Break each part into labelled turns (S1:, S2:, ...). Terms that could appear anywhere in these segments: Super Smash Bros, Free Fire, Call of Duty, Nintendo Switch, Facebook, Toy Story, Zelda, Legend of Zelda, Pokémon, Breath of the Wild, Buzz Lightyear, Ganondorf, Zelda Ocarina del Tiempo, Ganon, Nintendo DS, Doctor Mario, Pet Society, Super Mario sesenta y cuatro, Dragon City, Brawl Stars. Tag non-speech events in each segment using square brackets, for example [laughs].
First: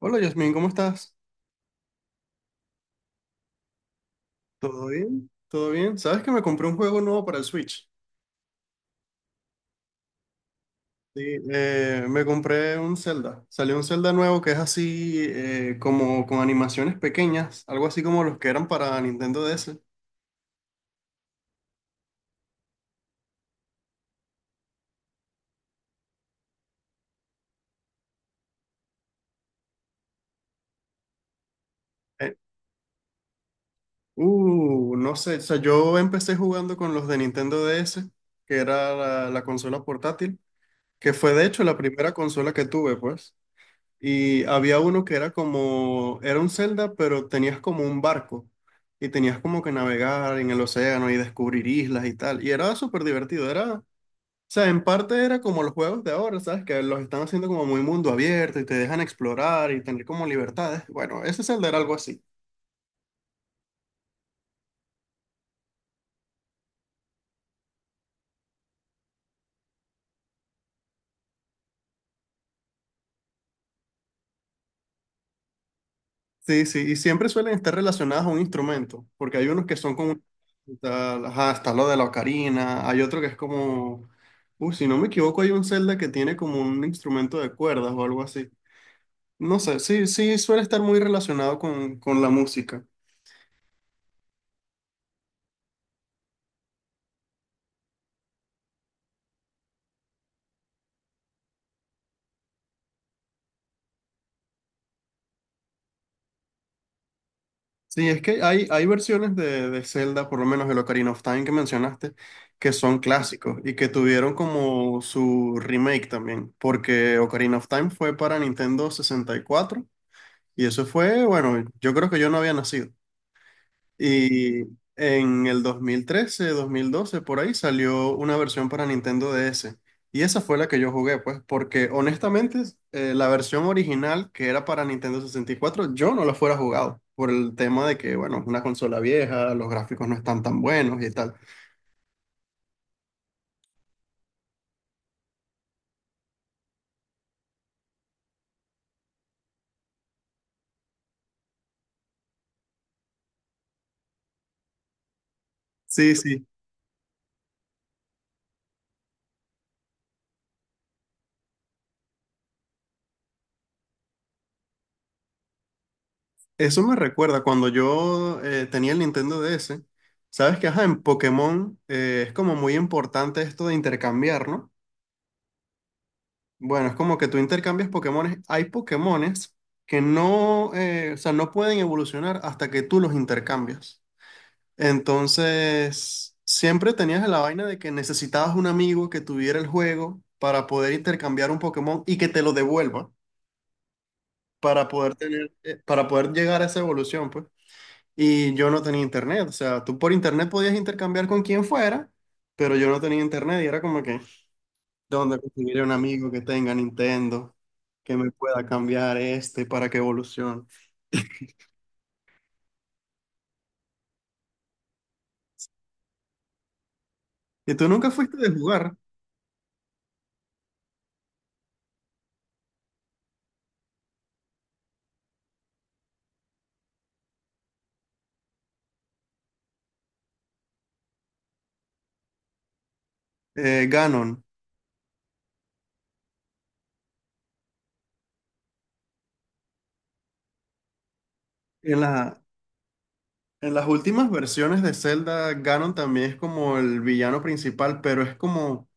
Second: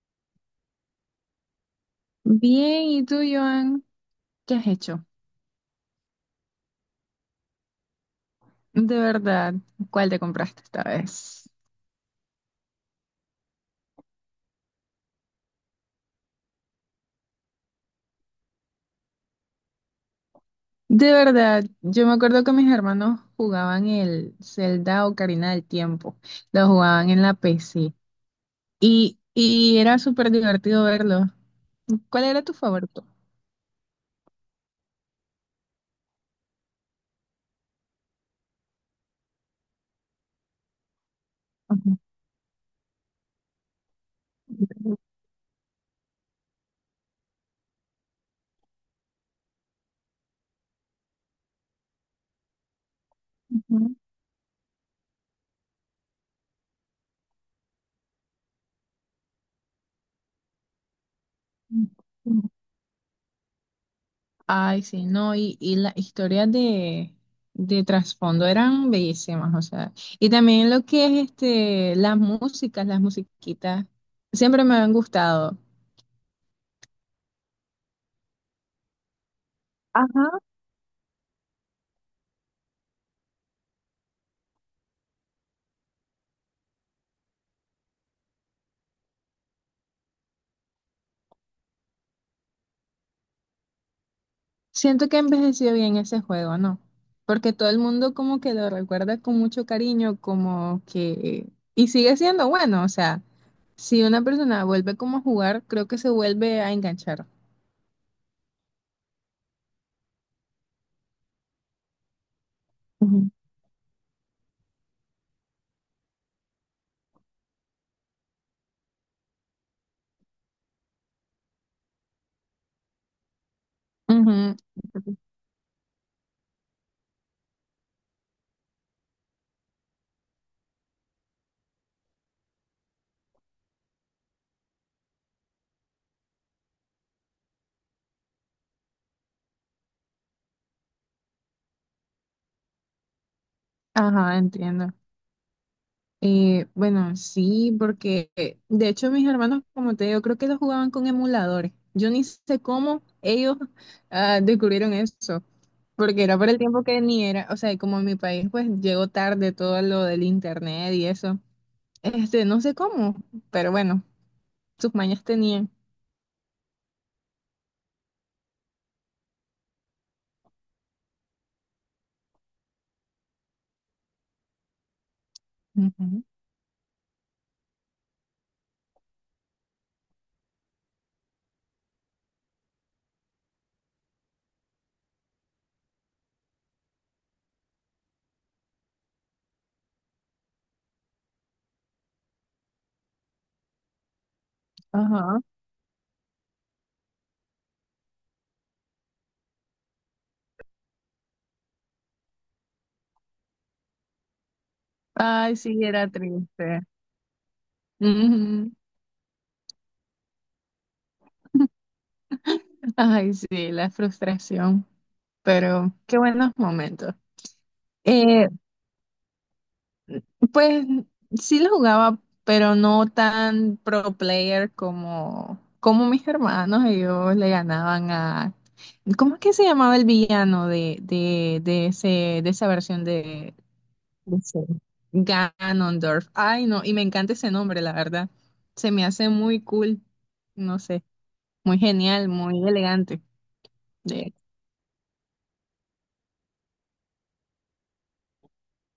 S1: Hola Yasmin, ¿cómo estás?
S2: Bien, ¿y tú, Joan? ¿Qué has
S1: ¿Todo
S2: hecho?
S1: bien? ¿Todo bien? ¿Sabes que me compré un juego nuevo para el Switch?
S2: De verdad, ¿cuál te compraste esta
S1: Sí,
S2: vez?
S1: me compré un Zelda. Salió un Zelda nuevo que es así como con animaciones pequeñas, algo así como los que eran para Nintendo DS.
S2: De verdad, yo me acuerdo que mis hermanos jugaban el Zelda Ocarina del Tiempo, lo jugaban en la PC y era súper divertido verlo. ¿Cuál
S1: Eh,
S2: era tu favorito?
S1: no sé, o sea, yo empecé jugando con los de Nintendo DS, que era la consola portátil, que fue de hecho la primera consola que tuve, pues. Y había uno que era como, era un Zelda, pero tenías como un barco y tenías como que navegar en el océano y descubrir islas y tal. Y era súper divertido, era, o
S2: Ujú.
S1: sea, en parte era como los juegos de ahora, ¿sabes? Que los están haciendo como muy mundo abierto y te dejan explorar y tener como libertades. Bueno, ese Zelda era algo así.
S2: Ay, sí, no, y las historias de trasfondo eran bellísimas, o sea, y también lo que es este, las músicas, las musiquitas, siempre me han gustado.
S1: Sí, sí, y siempre suelen estar relacionadas a un instrumento, porque hay unos que son como,
S2: Ajá.
S1: tal, ajá, está lo de la ocarina, hay otro que es como, uy, si no me equivoco, hay un Zelda que tiene como un instrumento de cuerdas o algo así. No sé, sí, sí, suele estar muy relacionado con la música.
S2: Siento que envejeció bien ese juego, ¿no? Porque todo el mundo como que lo recuerda con mucho cariño, como que, y sigue siendo bueno, o sea, si una persona vuelve como a jugar, creo que se vuelve a enganchar.
S1: Sí, es que hay versiones de Zelda, por lo menos el Ocarina of Time que mencionaste, que son
S2: Ujú.
S1: clásicos y que tuvieron como su remake también, porque Ocarina of Time fue para Nintendo 64. Y eso fue, bueno, yo creo que yo no había nacido.
S2: Ujú.
S1: Y en el dos mil doce por ahí salió una versión para Nintendo DS. Y esa fue la que yo jugué, pues, porque honestamente la versión original que era para Nintendo 64 yo no la fuera jugado por el tema de que, bueno, es una consola vieja, los gráficos no están tan buenos y tal.
S2: Ajá, entiendo. Bueno, sí, porque de hecho mis hermanos, como te digo, creo que ellos jugaban con emuladores. Yo ni sé cómo descubrieron eso,
S1: Sí,
S2: porque era
S1: sí,
S2: por el tiempo que ni era, o sea, y como en mi país pues llegó tarde todo lo del internet y eso. Este, no sé cómo, pero bueno, sus mañas tenían.
S1: eso me recuerda cuando yo tenía el Nintendo DS. Sabes que, ajá, en Pokémon es como muy importante esto de intercambiar, ¿no?
S2: Ujú.
S1: Bueno, es como que tú intercambias Pokémones. Hay Pokémones que no, o sea, no pueden evolucionar hasta que tú los intercambias. Entonces, siempre tenías la vaina de que necesitabas un amigo que tuviera el juego para poder intercambiar un Pokémon y que te lo devuelva para poder
S2: Ajá.
S1: tener, para poder llegar a esa evolución, pues. Y yo no tenía internet. O sea, tú por internet podías intercambiar con quien fuera, pero yo no tenía internet y era como que ¿dónde
S2: Ay,
S1: conseguiré
S2: sí,
S1: un
S2: era
S1: amigo que tenga
S2: triste.
S1: Nintendo que me pueda
S2: Ujú.
S1: cambiar este para que evolucione?
S2: Ay, sí, la frustración, pero qué buenos momentos.
S1: Y tú nunca fuiste
S2: Eh,
S1: de jugar
S2: Pues sí lo jugaba, pero no tan pro player como mis hermanos. Ellos le ganaban a... ¿Cómo es que se llamaba el villano de de esa versión de
S1: Ganon.
S2: ese Ganondorf? Ay, no, y me encanta ese nombre, la verdad. Se me hace muy cool, no sé, muy
S1: En
S2: genial,
S1: la-
S2: muy elegante.
S1: en las últimas
S2: De...
S1: versiones de Zelda, Ganon también es como el villano principal, pero es como,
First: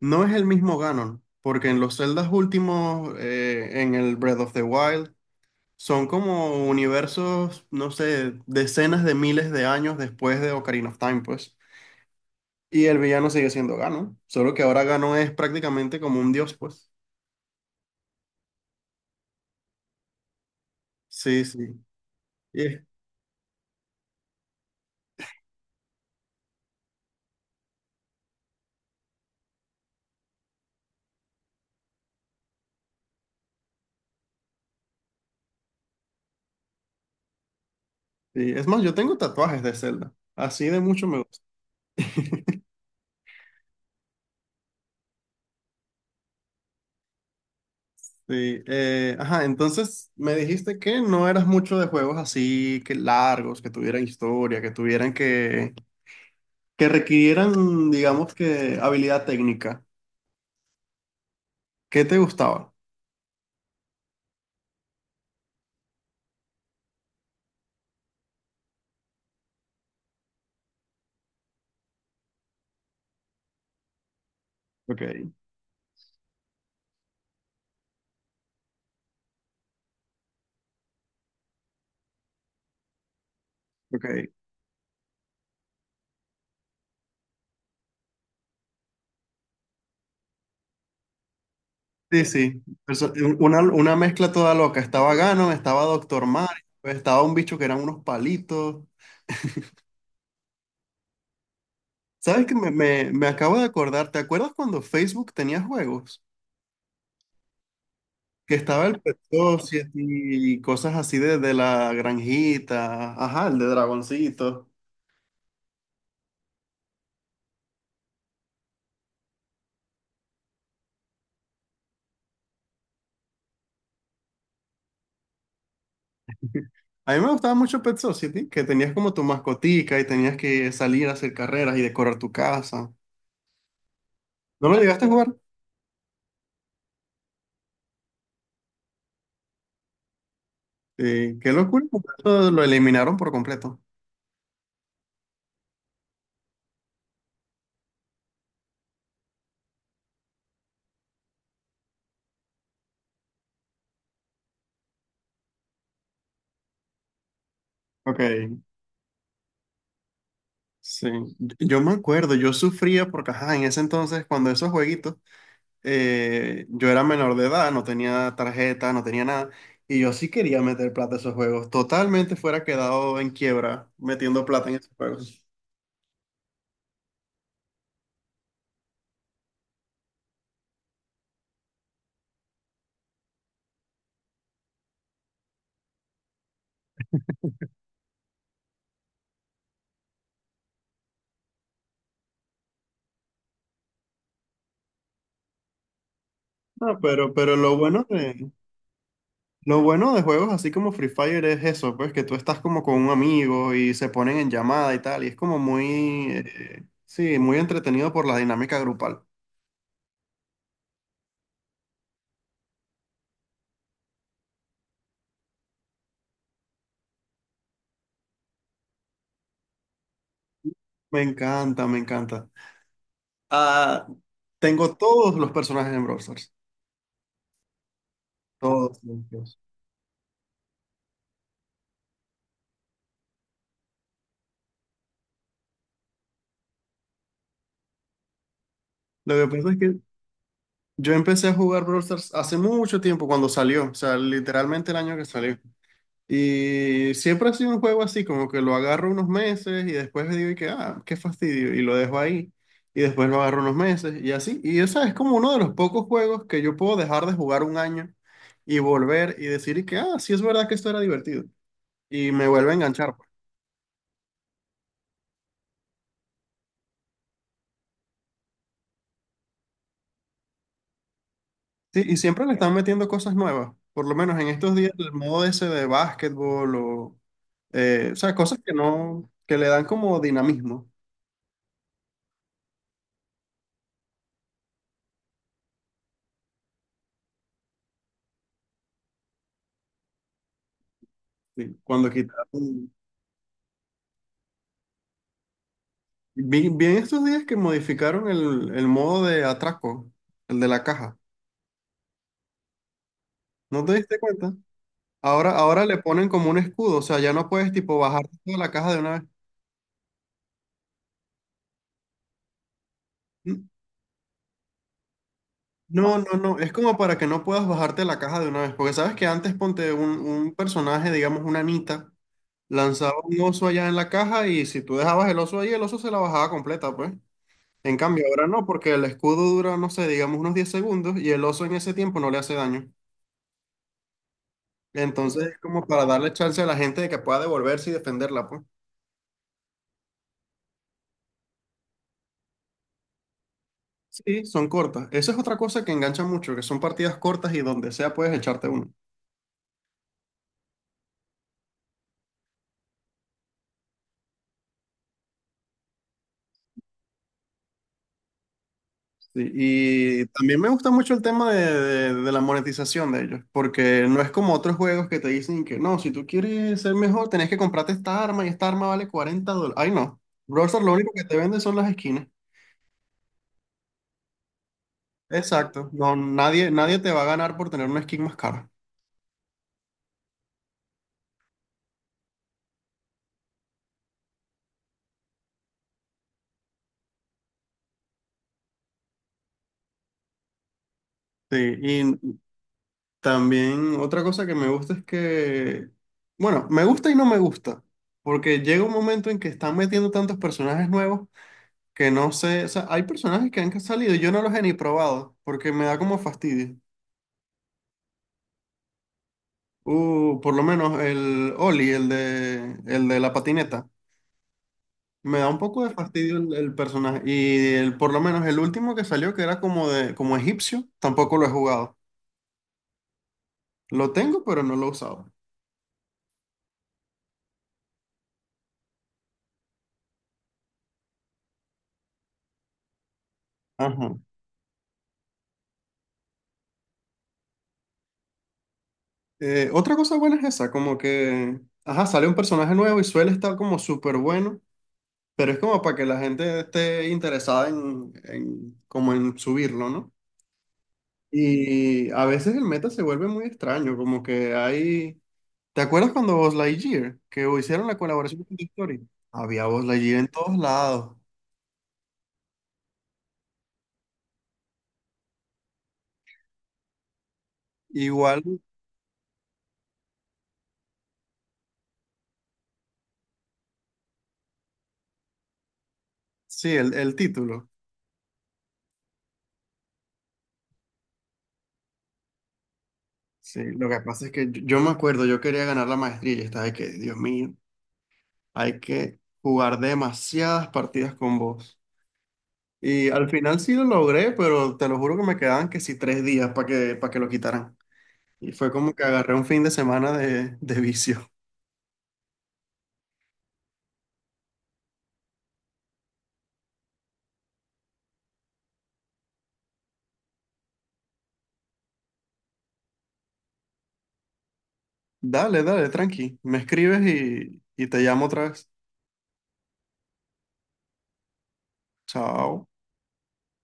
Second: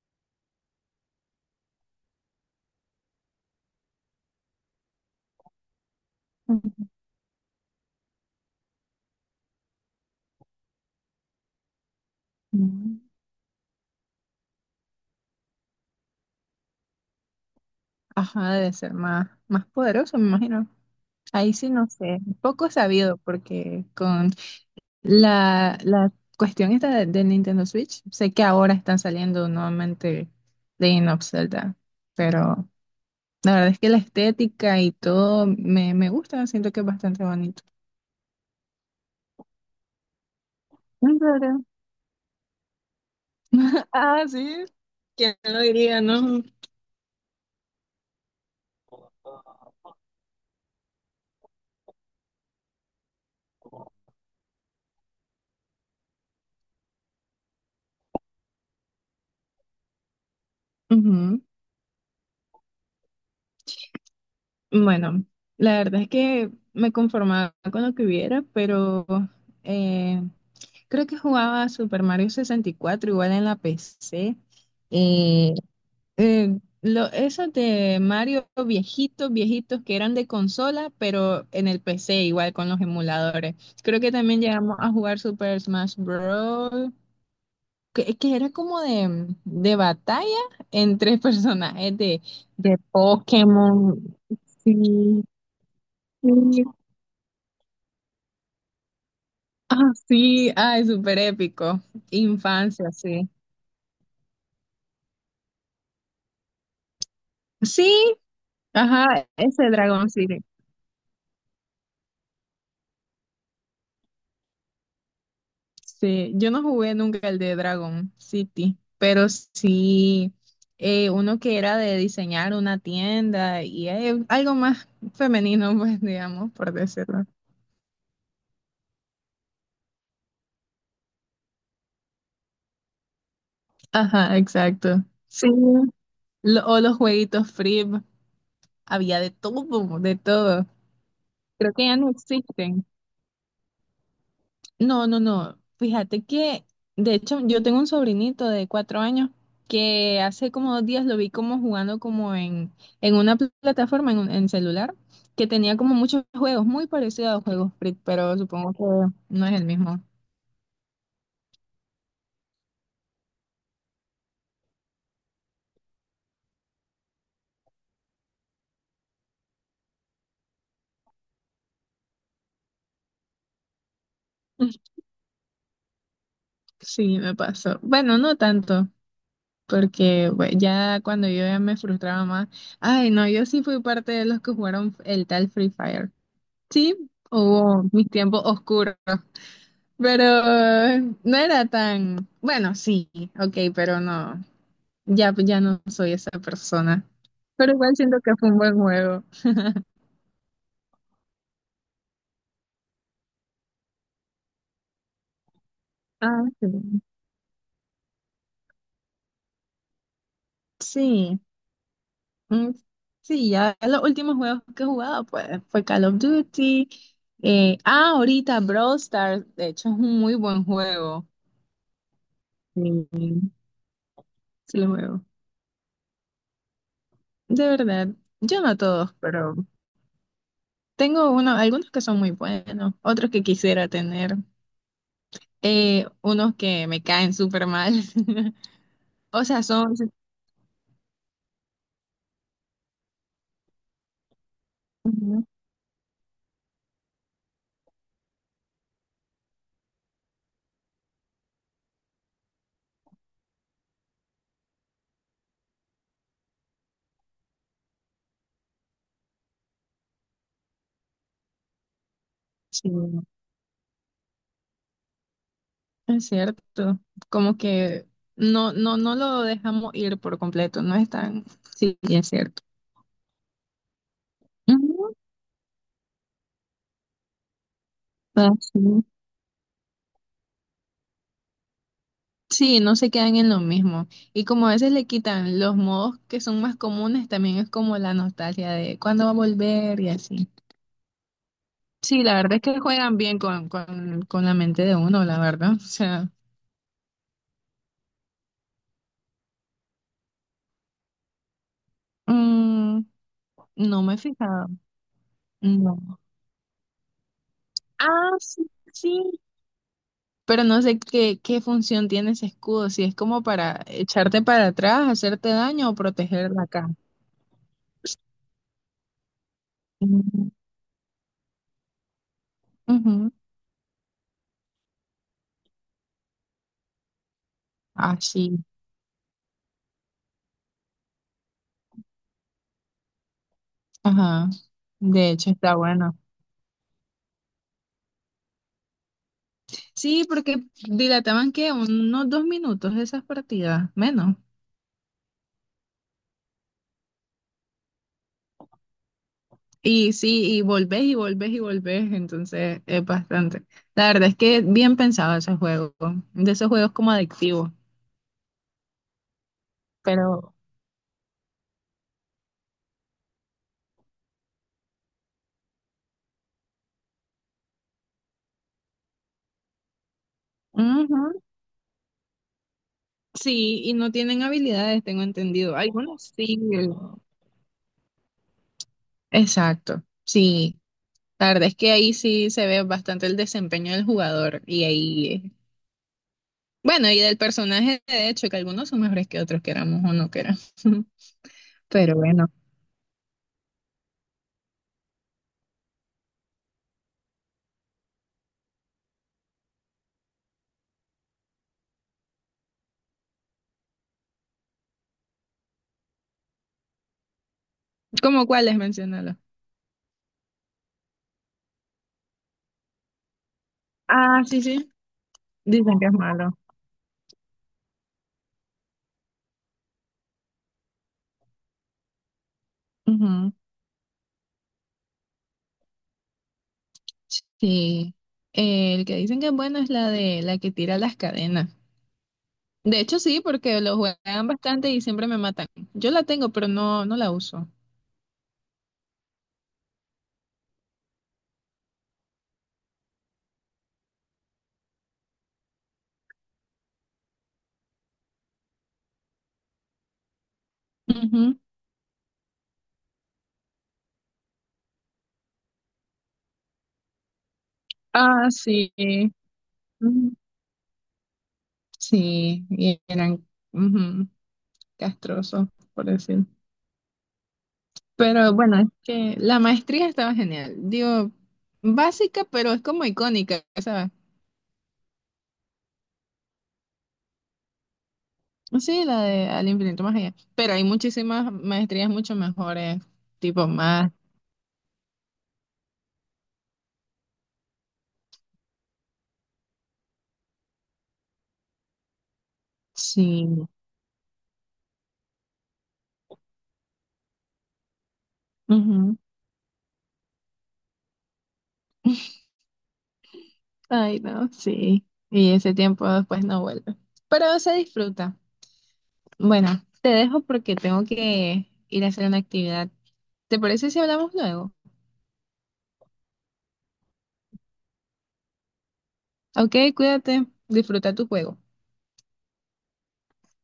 S1: no es el mismo Ganon, porque en los Zeldas últimos, en el Breath of the Wild, son como universos, no sé, decenas de miles de años después de Ocarina of Time, pues. Y el
S2: Ujú.
S1: villano sigue siendo Ganon, solo que ahora Ganon es prácticamente como un dios, pues.
S2: Ajá, debe ser más poderoso, me imagino.
S1: Sí,
S2: Ahí
S1: sí.
S2: sí no sé,
S1: Y
S2: poco
S1: es,
S2: sabido porque con la cuestión esta de- del Nintendo Switch, sé que ahora están saliendo nuevamente Legend of Zelda, pero la verdad es que la estética y todo me gusta, siento que es bastante bonito.
S1: sí, es más, yo tengo tatuajes de Zelda, así de mucho
S2: ¿En
S1: me gusta.
S2: serio?
S1: [laughs]
S2: [laughs] Ah, sí, ¿quién lo diría, no?
S1: Sí, ajá, entonces me dijiste que no eras mucho de juegos así que largos, que tuvieran historia, que requirieran, digamos que, habilidad técnica.
S2: Ujú.
S1: ¿Qué te gustaba?
S2: Bueno, la verdad es que me conformaba con lo que hubiera, pero eh, creo que jugaba Super Mario 64 igual en la PC.
S1: Ok,
S2: Esos de Mario viejitos, viejitos que eran de consola, pero en el PC igual con los emuladores. Creo que
S1: ok.
S2: también llegamos a jugar Super Smash Bros. Que era como de batalla entre [laughs] personajes
S1: Sí, sí.
S2: de
S1: Una
S2: Pokémon.
S1: mezcla toda loca. Estaba
S2: Sí,
S1: Ganon, estaba Doctor Mario,
S2: sí.
S1: estaba un bicho que eran unos palitos.
S2: Ah, sí, ay, súper épico.
S1: ¿Sabes que me,
S2: Infancia,
S1: me, me
S2: sí.
S1: acabo de acordar? ¿Te acuerdas cuando Facebook tenía juegos?
S2: Sí,
S1: Que estaba el Pet
S2: ajá, ese
S1: Society
S2: Dragon.
S1: y cosas así de la granjita, ajá, el de Dragoncito.
S2: Sí, yo no jugué nunca el de Dragon City, pero sí uno que era de diseñar una tienda y algo más femenino, [laughs] pues digamos, por
S1: A mí
S2: decirlo.
S1: me gustaba mucho Pet Society, que tenías como tu mascotica y tenías que salir a hacer carreras y decorar tu casa.
S2: Ajá,
S1: ¿No lo
S2: exacto.
S1: llegaste a jugar?
S2: Sí. Lo- o los jueguitos free, había de todo, de todo.
S1: Sí, qué
S2: Creo
S1: locura,
S2: que ya
S1: porque
S2: no
S1: eso lo
S2: existen.
S1: eliminaron por completo.
S2: No, no, no. Fíjate que, de hecho, yo tengo un sobrinito de 4 años que hace como 2 días lo vi como jugando como en una pl- plataforma, en, un- en celular, que tenía como muchos juegos, muy parecidos a los juegos Free,
S1: Ok,
S2: pero supongo que no es el mismo.
S1: sí. Yo me acuerdo, yo sufría porque, ajá, en ese entonces, cuando esos jueguitos... yo era menor de edad, no tenía tarjeta, no tenía nada, y yo sí quería meter plata a esos juegos. Totalmente fuera quedado en quiebra metiendo plata en esos
S2: [laughs]
S1: juegos.
S2: Sí, me pasó. Bueno, no tanto, porque bue- ya cuando yo ya me frustraba más, ay, no, yo sí fui parte de los que jugaron el tal Free Fire. Sí, hubo mis tiempos oscuros. Pero no era tan, bueno, sí, ok, pero no, ya no soy esa
S1: No,
S2: persona.
S1: pero
S2: Pero igual siento que fue un buen juego.
S1: lo bueno de juegos así como Free Fire es eso, pues que tú estás como con un amigo y se ponen en llamada y tal, y es como muy,
S2: Ah, sí.
S1: sí, muy entretenido por la dinámica grupal.
S2: Sí, mm, sí, ya los últimos juegos que he jugado pues, fue Call of Duty. Ahorita Brawl Stars, de hecho es un muy buen
S1: Me
S2: juego.
S1: encanta, me encanta.
S2: Sí,
S1: Ah,
S2: sí lo
S1: tengo
S2: juego.
S1: todos los personajes en Brawl Stars,
S2: De verdad, yo no
S1: todos.
S2: todos, pero
S1: todos.
S2: tengo uno, algunos que son muy buenos, otros que quisiera tener. Unos que me caen súper mal. [laughs]
S1: Lo
S2: O
S1: que
S2: sea,
S1: pasa es
S2: son...
S1: que
S2: sí.
S1: yo empecé a jugar Brawl Stars hace mucho tiempo cuando salió, o sea, literalmente el año que
S2: Ujú.
S1: salió. Y siempre ha sido un juego así, como que lo agarro unos meses y después digo y que, ah, qué fastidio, y lo dejo ahí, y después lo agarro unos meses y así. Y esa es como uno de los pocos juegos que yo puedo dejar de jugar un año y volver y decir y que, ah, sí es verdad que esto era divertido. Y me vuelve a
S2: Sí,
S1: enganchar, pues.
S2: es cierto. Como que no lo dejamos ir por completo, no es tan... Sí,
S1: Sí, y
S2: es
S1: siempre le
S2: cierto.
S1: están metiendo cosas nuevas, por lo menos en estos días el
S2: Ujú,
S1: modo ese de básquetbol o sea,
S2: ah,
S1: cosas que
S2: sí,
S1: no, que le dan como dinamismo.
S2: sí, no se quedan en lo mismo. Y como a veces le quitan los modos que son más comunes, también es como la nostalgia de cuándo va a volver y así.
S1: ¿Sí? Cuando
S2: Sí, la verdad es que
S1: quitaron,
S2: juegan bien con la mente de uno, la verdad. O sea,
S1: vi en estos días que modificaron el modo de atraco, el de la caja.
S2: mm,
S1: ¿No te
S2: no me he
S1: diste cuenta?
S2: fijado.
S1: Ahora, ahora le
S2: No.
S1: ponen como un escudo, o sea, ya no puedes tipo
S2: Ah,
S1: bajarte de
S2: sí,
S1: la caja de una vez.
S2: sí. Pero no sé qué función tiene ese escudo, si es como
S1: N-
S2: para echarte para atrás, hacerte daño o
S1: No, no,
S2: proteger
S1: no,
S2: la
S1: es
S2: cara.
S1: como para que no puedas bajarte de la caja de una vez, porque sabes que antes ponte un,
S2: Mm,
S1: un personaje, digamos una Anita, lanzaba
S2: ujú.
S1: un oso allá en la caja y si tú dejabas el oso ahí, el oso se la bajaba completa, pues. En
S2: Ah,
S1: cambio, ahora
S2: sí,
S1: no, porque el escudo dura, no sé, digamos unos 10 segundos y el oso en ese tiempo no le hace daño.
S2: ajá. De
S1: Entonces,
S2: hecho,
S1: es
S2: está
S1: como para
S2: bueno.
S1: darle chance a la gente de que pueda devolverse y defenderla, pues.
S2: Sí, porque dilataban que unos 2 minutos esas partidas, menos.
S1: Sí, son cortas. Esa es otra cosa que engancha mucho, que son partidas cortas y donde sea puedes echarte uno.
S2: Y sí, y volvés y volvés y volvés, entonces es bastante. La verdad es que bien pensado ese juego, de esos juegos como adictivos.
S1: Sí, y
S2: Pero,
S1: también me gusta mucho el tema de, de la monetización de ellos, porque no es como otros juegos que te dicen que no, si tú quieres ser mejor, tenés que comprarte esta arma y esta arma vale $40. Ay, no. Brawl lo único que te
S2: ujú,
S1: vende son las esquinas.
S2: sí, y no tienen habilidades, tengo entendido.
S1: Exacto, no,
S2: Algunos sí.
S1: nadie,
S2: el-
S1: nadie te va a ganar por tener una skin más cara.
S2: Exacto, sí. La verdad es que ahí sí se ve bastante el desempeño del jugador y ahí, bueno, y del personaje, de hecho, que algunos son mejores que otros, queramos o no queramos. [laughs]
S1: Sí, y
S2: Pero bueno,
S1: también otra cosa que me gusta es que, bueno, me gusta y no me gusta, porque llega un momento en que están metiendo tantos personajes nuevos que no sé, o sea, hay personajes que han salido y yo no los he ni probado, porque me da como fastidio.
S2: ¿cómo cuáles? Menciónalo.
S1: Por lo menos el Oli, el de la patineta,
S2: Ah, sí, sí.
S1: me da un poco de
S2: Dicen que es
S1: fastidio el,
S2: malo.
S1: el personaje, y el, por lo menos el último que salió, que era como de, como egipcio, tampoco lo he jugado.
S2: Ujú,
S1: Lo tengo, pero no lo he usado.
S2: sí. El que dicen que es bueno es la de la que tira las cadenas. De hecho, sí, porque lo
S1: Ajá.
S2: juegan bastante y siempre me matan. Yo la tengo, pero no la uso.
S1: Otra cosa buena es esa, como que, ajá, sale un personaje nuevo y suele estar como súper bueno, pero es como para que la gente esté interesada en, como en subirlo, ¿no?
S2: Ujú.
S1: Y a veces el meta se vuelve muy extraño, como que hay... ¿Te acuerdas cuando Buzz Lightyear, que hicieron la colaboración
S2: Ah,
S1: con Toy Story?
S2: sí.
S1: Había Buzz Lightyear en
S2: Mm,
S1: todos lados.
S2: sí, y eran ujú, castrosos, por decir.
S1: Igual,
S2: Pero bueno, es que la maestría estaba genial. Digo, básica, pero es como icónica, ¿sabes?
S1: sí, el título.
S2: Sí, la de Al infinito más allá. Pero hay muchísimas maestrías mucho mejores,
S1: Sí,
S2: tipo
S1: lo que
S2: más.
S1: pasa es que yo me acuerdo, yo quería ganar la maestría y estaba de que, Dios mío. Hay que jugar demasiadas partidas con vos. Y al
S2: Sí.
S1: final sí lo logré, pero te lo juro que me quedaban que sí tres días para que lo quitaran. Y fue como que
S2: Ujú.
S1: agarré un fin de semana de vicio.
S2: [laughs] Ay, no, sí. Y ese tiempo después no vuelve. Pero se disfruta. Bueno, te dejo porque tengo que ir a hacer una actividad. ¿Te parece si hablamos luego?
S1: [laughs] Dale, dale, tranqui. Me escribes y te llamo otra vez.
S2: Ok, cuídate, disfruta tu juego.
S1: Chao.